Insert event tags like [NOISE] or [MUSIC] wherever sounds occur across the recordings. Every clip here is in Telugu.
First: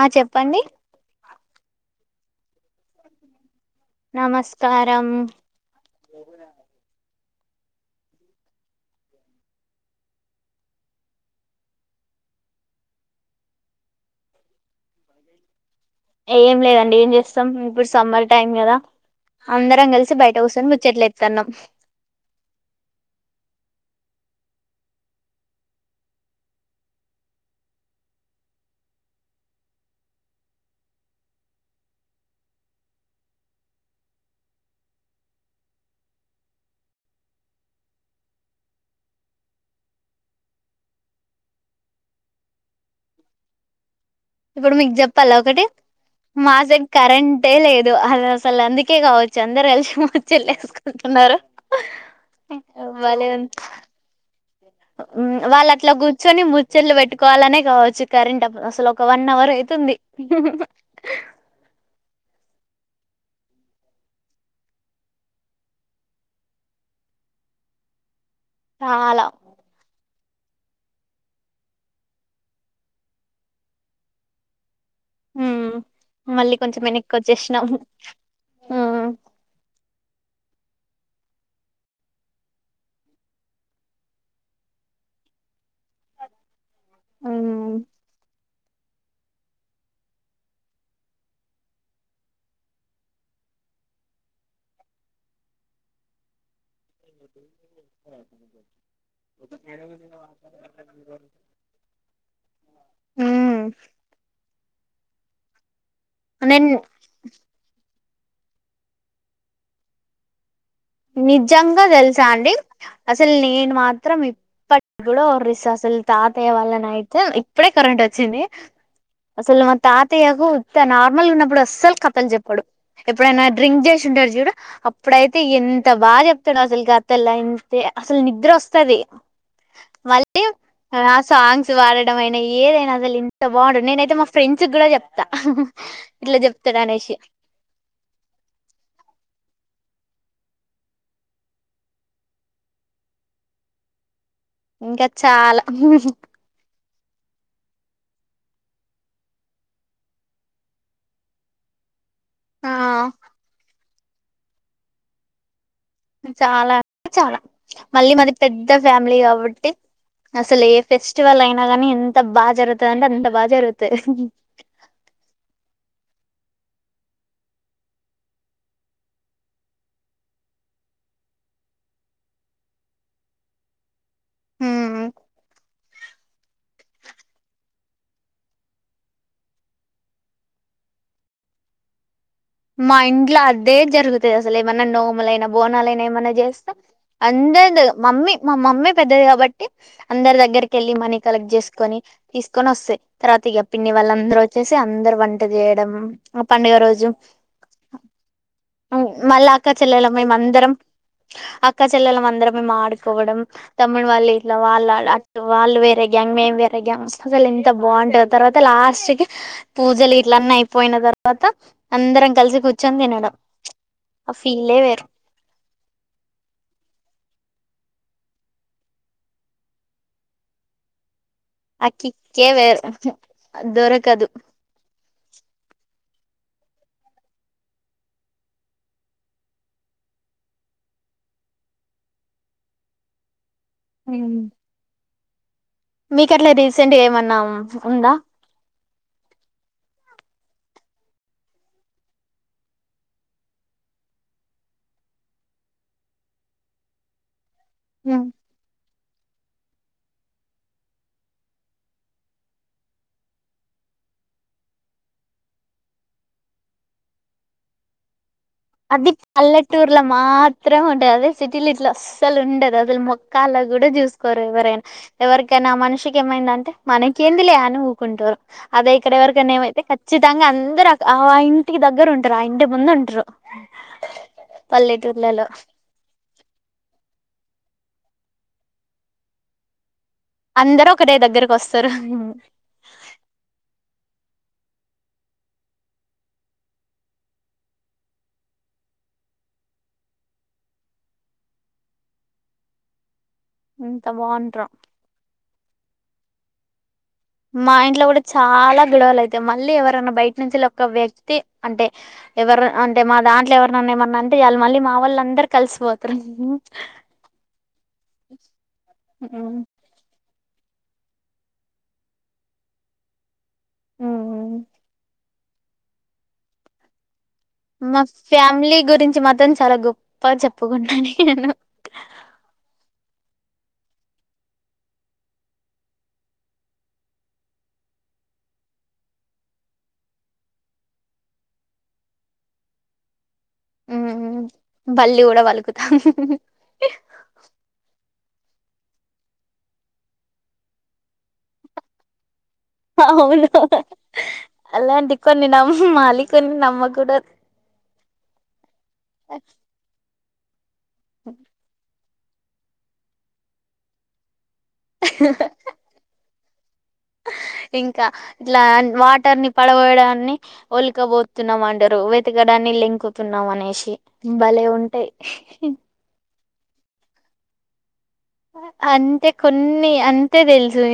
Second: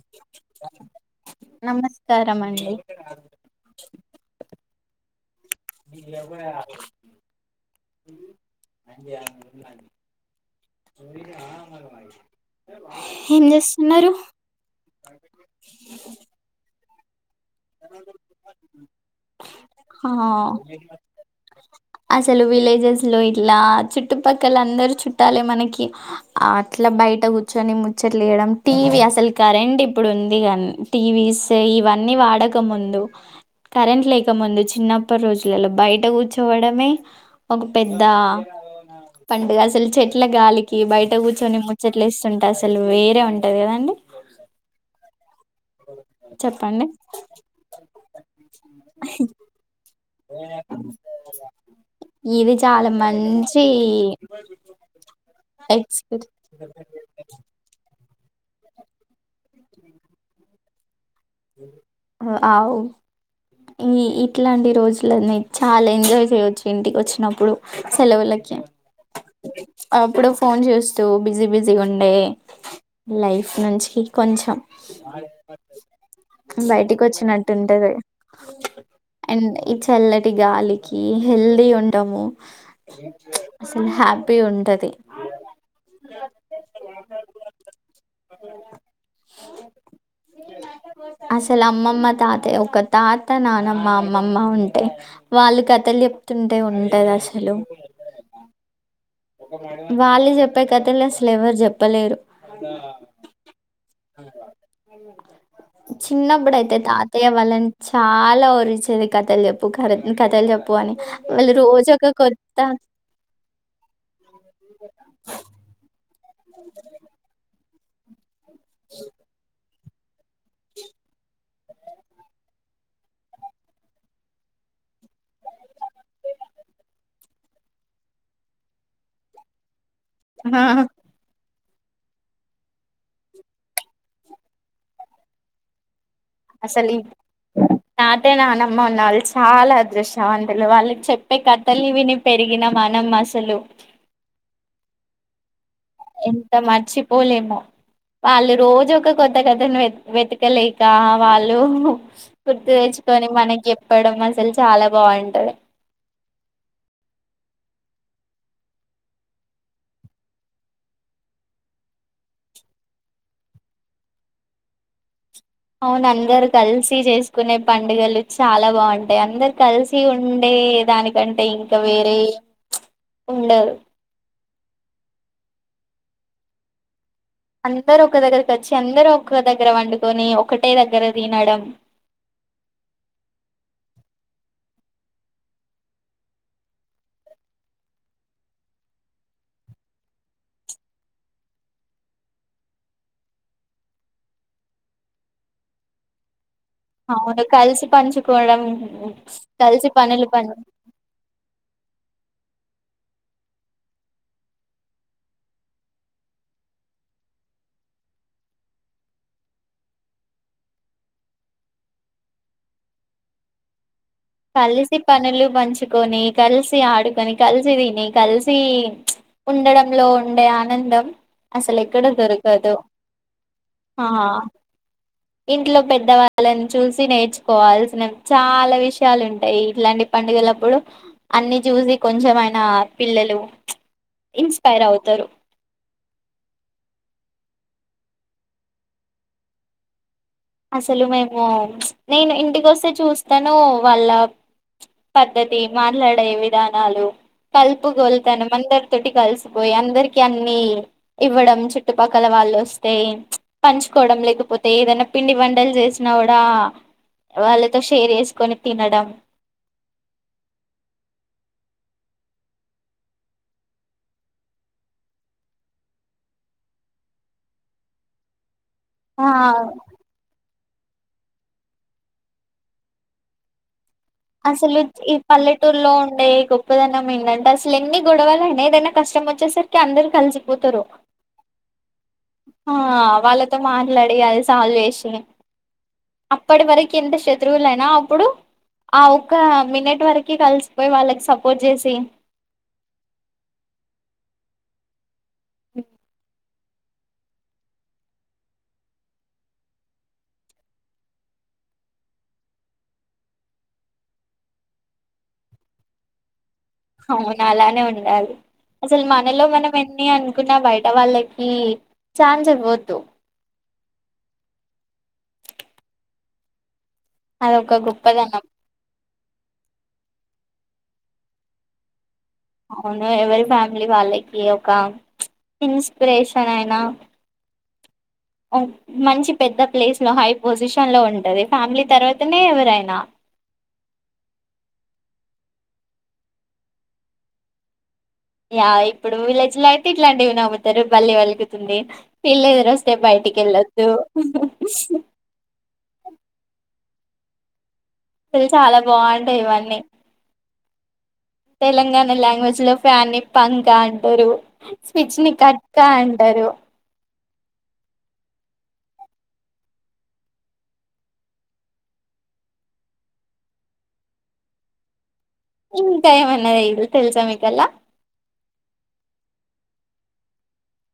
ఆ చెప్పండి స్కారామ్ అండి ఆ కరం ఇ ఎ కూడా ఏం చేస్తున్నారు ఎం చే ఇప్పుడు సమ్మర్ టైమ్ కదా అందరం ఆ కలిసి బయట కూచొని ముచ్చట్లు ఎస్తన్నాం అసలు విలేజెస్ లో ఇట్లా చుట్టుపక్కల అందరు చుట్టాలే మనకి, అట్లా బయట కూర్చొని ముచ్చట్లేయడం, టీవీ అసలు కరెంట్ ఇప్పుడు ఉంది కానీ టీవీస్ ఇవన్నీ వాడక ముందు కరెంట్ లేక ముందు చిన్నప్ప రోజులలో బయట కూర్చోవడమే, ఒక పెద్ద పండుగ అసలు చెట్ల గాలికి బయట కూర్చొని ముచ్చట్లు వేస్తుంటా అసలు వేరే ఉంటది కదండి. ఇప్పుడు మీకు చెప్పాలా ఒకటి మా సైడ్ చెప్పండి కరెంట్ చేయలేదు అ అసలు అందుకే కావచ్చు అందరు కలిసి మ ఇది చాలా భలే మంచి వాళ్ళు అట్లా ఎక్స్పీరియన్స్ కూర్చొని ముచ్చళ్లు పెట్టుకోవాలనే కావచ్చు కరెంట్ వా అసలు ఒక వన్ అవర్ అయితుంది అవు ఈ ఇట్లాంటి రోజులన్నీ చాలా ఎంజాయ్ చేయొచ్చు ఇంటికి వచ్చినప్పుడు సెలవులకి చాలా ఎప్పుడో ఫోన్ చూస్తూ బిజీ బిజీ ఉండే లైఫ్ నుంచి కొంచం [INAUDIBLE] ఉమ్, మళ్ళీ కొంచెం వెనక్కి వచ్చేసినాం హ్మ్ అండ్ ఈ చల్లటి గాలికి హెల్తీ ఉంటాము అసలు హ్యాపీ ఉంటది ఉమ్, ఆ అసలు అమ్మమ్మ తాత ఒక తాత నానమ్మ అమ్మమ్మ ఉంటే వాళ్ళు కథలు చెప్తుంటే ఉం వాళ్ళు చెప్పే కథలు అసలు ఎవరు చెప్పలేరు ఉమ్. నేను చిన్నబ్బుడయితే తాతయ్య వాళ్ళని చాలా ఓరిచేది కథలు చెప్పు కర కథలు చె నిజంగా తెలుసా అండి అసలు నేను మా మాత్రం ఇప్పటికి గూడా ఓర్రిస్తా అసలు తాతయ్య వాళ్ళనైతే ఇప్పుడే కరెంట్ వచ్చింది అసలు మ తాతయ్యకు ఉత్త నార్మల్ గా ఉన్నప్పుడు అస్సలు కథలు చెప్పడు ఎప్పుడైనా డ్రింక్ చేసి ఉంటడు చూడు అప్పుడైతే ఎ ంత బాగా చెప్తాడు అసలు కథలంటే అసలు నిద్ర వస్తది మళ్ళీ ఆ సాంగ్ వాడడం అయినా ఏదైనా అసలు ఇంత బా [UNINTELLIGIBLE] నేనయితే మా ఫ్రెండ్స్ కూడా చెప్తా ఇట్లా చెప్తాడు అసలు అనేసి తాతయ్య నానమ్మ ఉన్నా వాళ్ళు చాలా దృశ్యవంతులు వాళ్ళకి చెప్పే కథలు విని పెరిగిన మనం అసలు ఇంకా చాలా ఎంత మర్చి పోలేమో వాళ్ళు రోజు ఒక కొత్త కథను వె వెతకలేక వాళ్ళు గుర్తు ఆ తెచ్చుకొని మనకి చె చెప్పడం అసలు చాలా బాంటది చాలా అంటే చాలా మళ్ళీ మాది పెద్ద ఫ్యామిలీ కాబట్టి అసలు ఏ ఫెస్టివల్ అయినా కానీ ఎంత బాగా జరుగుతుందింటే అంత బాగా జరుగుతది అవును అందరు కలిసి చేసుకునే పండుగలు చాలా బాగుంటాయి అందరు కలిసి ఉండే దానికంటే ఇంకా వేరే ఉండరు హ్మ్ అందరు ఒక దగ్గరకి వచ్చి అందరు ఒక దగ్గర వండుకొని ఒకటే దగ్గర తినడం మా ఇంట్లో అదే జరుగుతది అసలు ఏమన్నా నోములైనా బోనాలైనా ఏమైన్నా చేస్తే అందరి మమ్మీ మా మమ్మీ పెద్దది కాబట్టి అందరి దగ్గరకి వెళ్ళి మనీ కలెక్ట్ చేసుకొని తీసుకొని వస్తాయి తర్వాత ఇక పిన్ని వాళ్ళ అందరు వచ్చేసి అందరు వంట చేయడం పండుగ రోజు అవును కలిసి పంచుకోవడం మళ్ళా అక్క కలిసి పనులు పం చెల్లల అందరం మేము ఆడుకోవడం తమ్ముడు వాళ్ళు ఇలా ఇట్లా వాళ్ళు వేరే గ్యాంగ్ మేం వేరే గ్యాంగ్ అసలు ఇంత బాగుంటంది తర్వాత లాస్ట్ కి పూజలు ఇట్ల అన్న అయిపోయిన తర్వాత అందరం కలిసి పోవడం తమ్ముడు కలిసి కూర్చొని తినడం ఫీలే కలిసి వేరు పనులు పంచుకొని కలిసి ఆడుకొని కలిసి మంచిది మేం కలిసి ఉండడంలో ఉండే ఆనందం అసలు ఆ ఎక్కడ కిక్కే దొరకదు వేరు ఉహూ దొరకదు ఆ ఇంట్లో పెద్దవాళ్ళని చూసి నేర్చుకోవాల్సినవి చాలా విషయ చాల ఉంటాయి ఇట్లాంటి పండుగలప్పుడు అన్ని చూసి కొంచెంమయినా పిల్లలు ఇన్స్పైర్ అవుతారు మీకీ అట్లా రీసెంట్ ఏమన్నా ఉందా అసలు మేము నేను ఇంటికొస్తే చూస్తాను వాళ్ళ పద్ధతి మాట్లాడే విధానాలు కల్పు గొల్తనం అందరూ అంటే కలిసిపోయి అందరికి అన్ని ఇవ్వడం చుట్టుపక్కల వాళ్ళు వస్తే పంచుకోవడం లేకపోతే ఐఏదైనా పిండి వంటలు చేసినా కూడా వాళ్ళతో షేర్ చేసి అది పల్లెటూర్లో మాత్రం ఉంటది అదే సిటీలో ఇట్లా అస్స అసలు ఉండదు అసలు మొక్కలా కూడా చూసుకోరు ఎవరైనా ఎవరికైనా ఆ మనిషికి ఏమైంద అంటే మనకేంది లే అని ఊకుంటారు అదే ఇక్కడ ఎవరికన్నా ఆ ఏమన్నా అయితే ఖచ్చితంగా అందరూ దగ్గర ఆ ఇంటి దగ్గర ఉంటారు ఆ ఇంటి ముందు ఉంటారు అ అసలు ఈ పల్లెటూరులో ఉండే గొప్పదనం ఏంటంటే అసలు ఎన్ని గొడవలనా ఏదైనా కష్టం వచ్చేసరికి అందరు కలిసిపోతారు అందరు ఒకటే దగ్గరకు వస్తారు ఆ వాళ్ళతో మాట్లాడి అది సాల్వ్ చేేసి అప్పటి వరకు ఎంత శత్రువులయినా అప్పుడు ఆ ఒక్క మినిట్ వరకి కలిసిపోయి వాళ్ళకి సపోర్ట్ చేసి ఎంత బాగుంటరో మా ఇంట్లో కూడా చాలా గొడవలు అయితాయి మళ్ళీ ఎవరనా బయట నుంచి ఒక వ్యక్తి అంటే ఎవరు అంటే మా దాంట్లో ఎవరినన్నా ఏమన్నా అంటే చాలు మా వాళ్ళు అందరు కలిసిపోతారు అవును అలానే ఉండాలి అసలు మనలో ఉమ్ మనం ఎన్ని అన్ అనుకున్న బయట వాళ్ళకి ఛాన్స్ ఇవ్వద్దు ఉమ్ అదొక మా గొప్పదనం ఫ్యామిలీ గురించి మాత్రం చాలా గొప్ పర్ చెప్పుకుంటా నేను అవును ఎవరి ఫ్యామిలీ వాళ్ళకి ఒక ఇన్స్పిరేషన్ అయినా మంచి పెద్ద ప్లేస్ లో హై పొజిషన్ లో ఉంటుంది ఫ్యామిలీ తర్వాతనే ఎవరైనా ఊ బళ్లి కూడా పలుకుతాం యా ఇప్పుడు విలేజ్ లో అయితే ఇట్లాంటివి నమ్ముతారు బళ్లి పలుకుతుంది వీల అవును అలాంటి కొన్ని నమ్మాలి కొన్ని నమ్మక కూడదు తెలుసా చాలా బాగుంటాయి ఇవన్నీ తెలంగాణ స్ లో ఫ్యాన్ పంక అంటారు స్పిచ్ ని కట్ అని అంటారు ఇంకా ఇట్లా వాటర్ ని పడవయడాన్ని ఒలికబతున్నామ అంటారు వెతకడాన్ని లెంకుతున్నాం అనేసి భలే ఉంటేయి ఇంకా ఏమన్నా ఇమన్న తెల్సా మీకళ్ళ అంతే కొన్ని అంతే తెలుసు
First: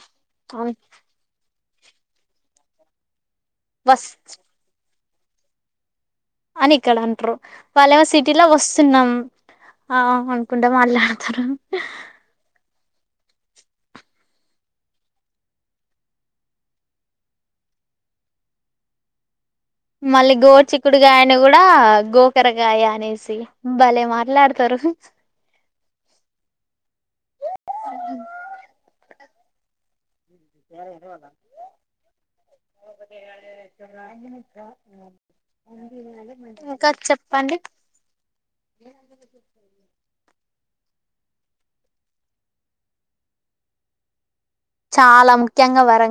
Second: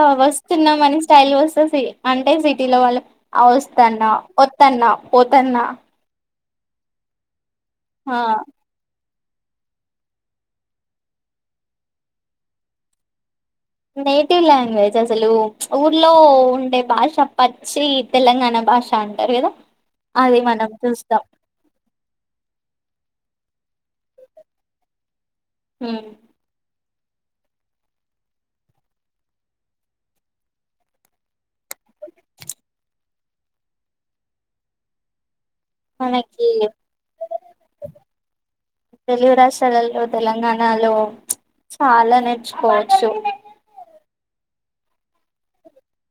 అ వస్తున్నాం మన స్టైల్ వస్తు సి అంటే సిటీలో వాళ్ళు ఆ వస్ వస్తాన్న వత్తన్న పోతన్నా అని ఇక్కడ అంటరు వాళ్లేమో ఆ సిటీలో వస్తున్నాం ఆ అనుకుంట మళ తర నేటివ్ లాంగ్వేజ్ అసలు ఊర్లో ఉండే భాష పచ్చి తెలంగాణ భాష అంటారు కదా మళ్ళీ అది మనం చూస్తాం గోచిక్కుడుకాయని కూడా గోకరకాయ అనేసి భలే మాట్లాడతారు ఉమ్, స మనకి ఇంకా చెప్పండి తెలుగు రాష్ట్రాలలో తెలంగాణ లో చాలా నేర్చుకోవచ్చు చాలా ముఖ్యంగా వరం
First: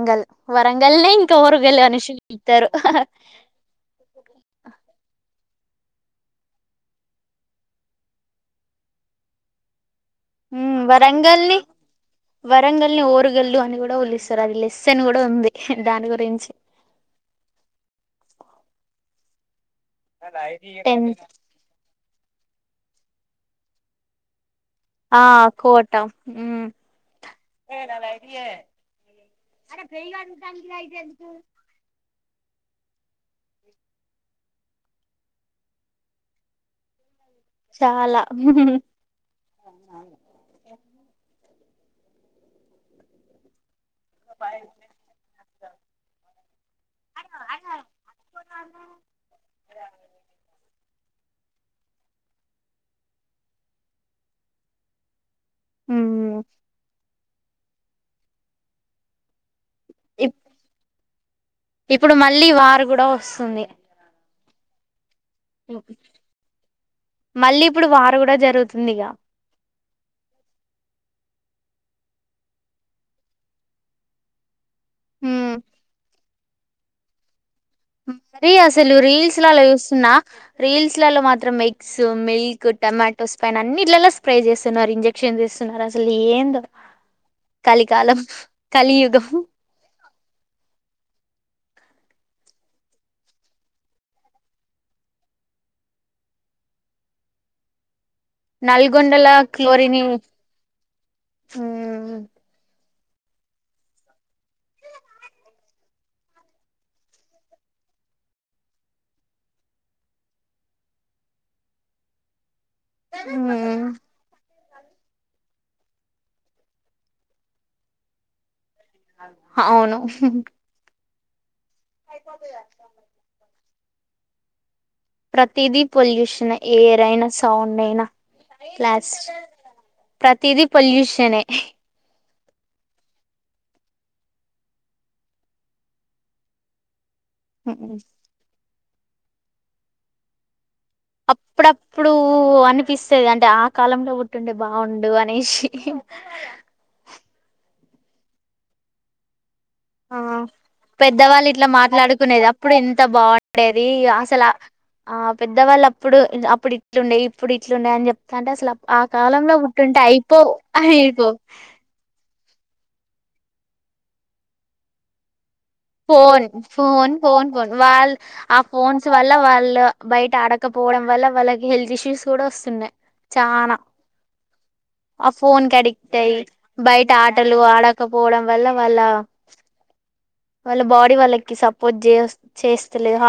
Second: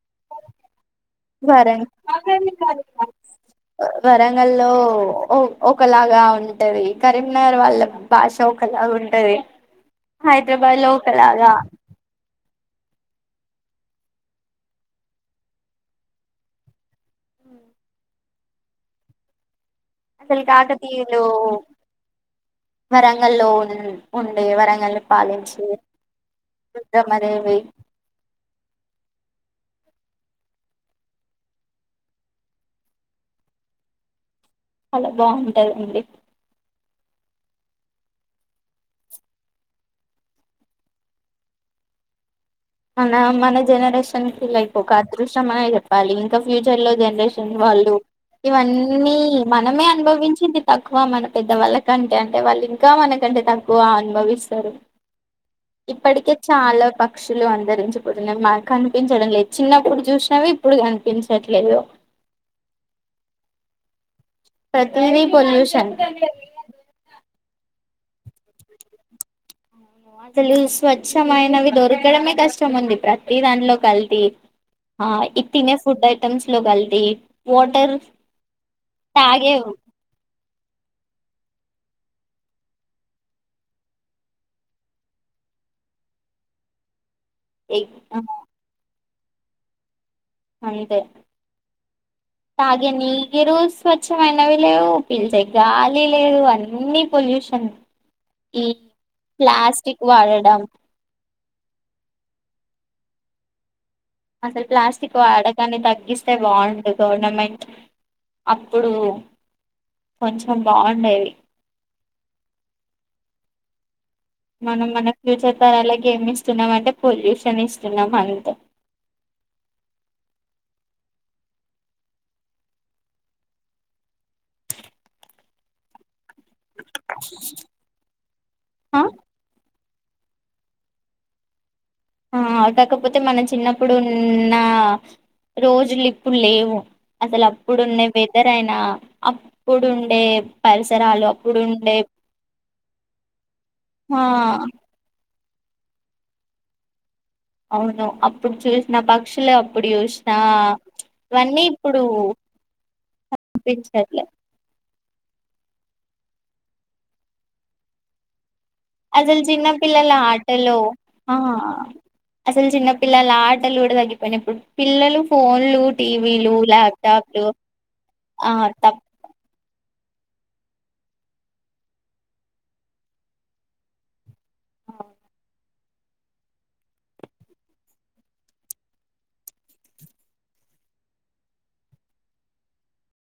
వరం అనేసి పిలుత్తారు వరంగల్లో ఓ ఒకలాగా ఉంటది కరీంనగర్ వాళ్ళ భాష ఒకలాగా ఉంటది ఉమ్ హైదరాబాద్ లో ఒకలాగా వరంగల్ని వరంగల్ని ఓ ఓరుగల్లు అని కూడ పిలుస్తారు అది లెసన్ కూడా ఉంది దాని గురించి అసలు కాకతీయులు టెన్త్ వరంగల్లో ఉ ఉండే వరంగ ఆ కోట ఉ రుద్రమదేవి చాల బాగుంటదండి చాలా మన మన జనరేషన్ చిన్న పిల్ల ఐపో లైక్ ఒక అదృష్టం అనే చెప్పాలి. ఇంకా ఫ్యూచర్ లో జనరేషన్ వాళ్ళు ఇవన్నీ మనమే అనుభవించింది తక్కువ మనం. పెద్దవాళ్ళకంటే అంటే వాళ్ళు ఇంకా మనకంటే తక్కువ అనుభవిస్తారు ఇప్పటికే మ్మ్ చాల పక్క అందరించిపోతున్నా మా కనిపించడం లేదు చిన్నప్పుడు ఇప్ చూసినవి ఇప్పుడు కన్ ఇప్పుడు మళ్ళీ వారు కూడా వస్తుంది ప్రతి తిది పొల్యూషన్ మళ్ళీ ఇప్పుడు వారు కూడా జరుగుతుందిగా అసలు స్వచ్ఛమైనవి దొరకడమే కష్టం ఉంది ప్రతిీ దాంట్లో కల్తీ ఆ ఇ మ్మ్ తినే ఫుడ్ అయి టం స్లో కల్తీ వాటర్ మరి అసలు తాగే రీల్స్లలో చూస్తున్నా రీల్స్ లలో మాత్రం మిక్స్ మిల్క్ టొమాటో స్పైన్ అన్నిలలా స్ప్రే చేస్తున్నారు ఇంజక్షన్ చేస్తున్నారు అసలు ఏందో కలిికాలం కలియుగం అంతే తాగే నీరు స్వచ్ఛమైనవి లేవు పీల్చే గాలి లేవు అన్నిీ పొల్యూషన్ ఈ నల్గొండలా క్లోరిన్ ప్లాస్టిక్ వాడడం హు అసలు ప్లాస్టిక్ వాడకన్ని తగ్గిస్తే బాగుండు గవర్నమెంట్ అప్పుడు కొంచెం బాగుండేది హు మనం మన ఫ్యూచర్ తరలాకి ఏమి ఇస్తున్నాం అంటే పొల్యూషన్ ఇస్తున్నాం అంతే అవును అయిపోతది అంట ప్రతిదీ పొల్యూషనే ఏరైనా సౌండ్ అయినా ఆ క్లాస్ ప్రతిదీ పొల్యూషన్ ఏ ఆ కాకపోతే మనం చిన్నప్పుడు ఉన్న రోజులు ఇప్పుడు లేవు అసలు ఉమ్. అప్పుడున్న వెదర్ అయినా అప్పుడుండే పరిసరాలు అప్పుడుండే అప్పుడప్పుడు అనిపిస్తది అంటే ఆ కాలంలో ఆ పుట్టుండే బాగుండు అనేసి అవును అప్పుడు చూసిన పక్షులే ఆ పెద్దవాళ్ళు ఇట్లా ఇప్పుడు మాట్లాడుకునేది అప్పుడు ఎంత బాగుండేది కనిపించట్లే అసలు ఆ పెద్దవాళ్ళ ఇప్పుడు అప్పుడు ఇట్లుండే ఇప్పుడు ఇట్లుండే అని చెప్తుంటే అసలు ఆ అసలు కాలంలో చిన్న పుట్టుంటే పిల్లల అయిపోవు ఆటలో అయిపోవు ఆ అసలు చిన్నపిిల్లలు ఆటలు కూడా తగగిపోయిన ఇప్పుడు పిల్లలు phone phone phone phone phone వాళ్ళ ఆ ఫోన్స్ వల్ల వాళ్ళు ళ్ళ బయట ఆడకపోవడం వల్ల వాళ్ళకి హెల్త్ ఇష్యూస్ కూడా వస్తున్నాయి చనా తప్ తాయి బయట ఆటలు ఆడకపోవడం వల్ల వాళ్ళ వాళ్ళ బాడీ వాళ్ళకి సపోర్ట్ చే చేస్తలేదు హ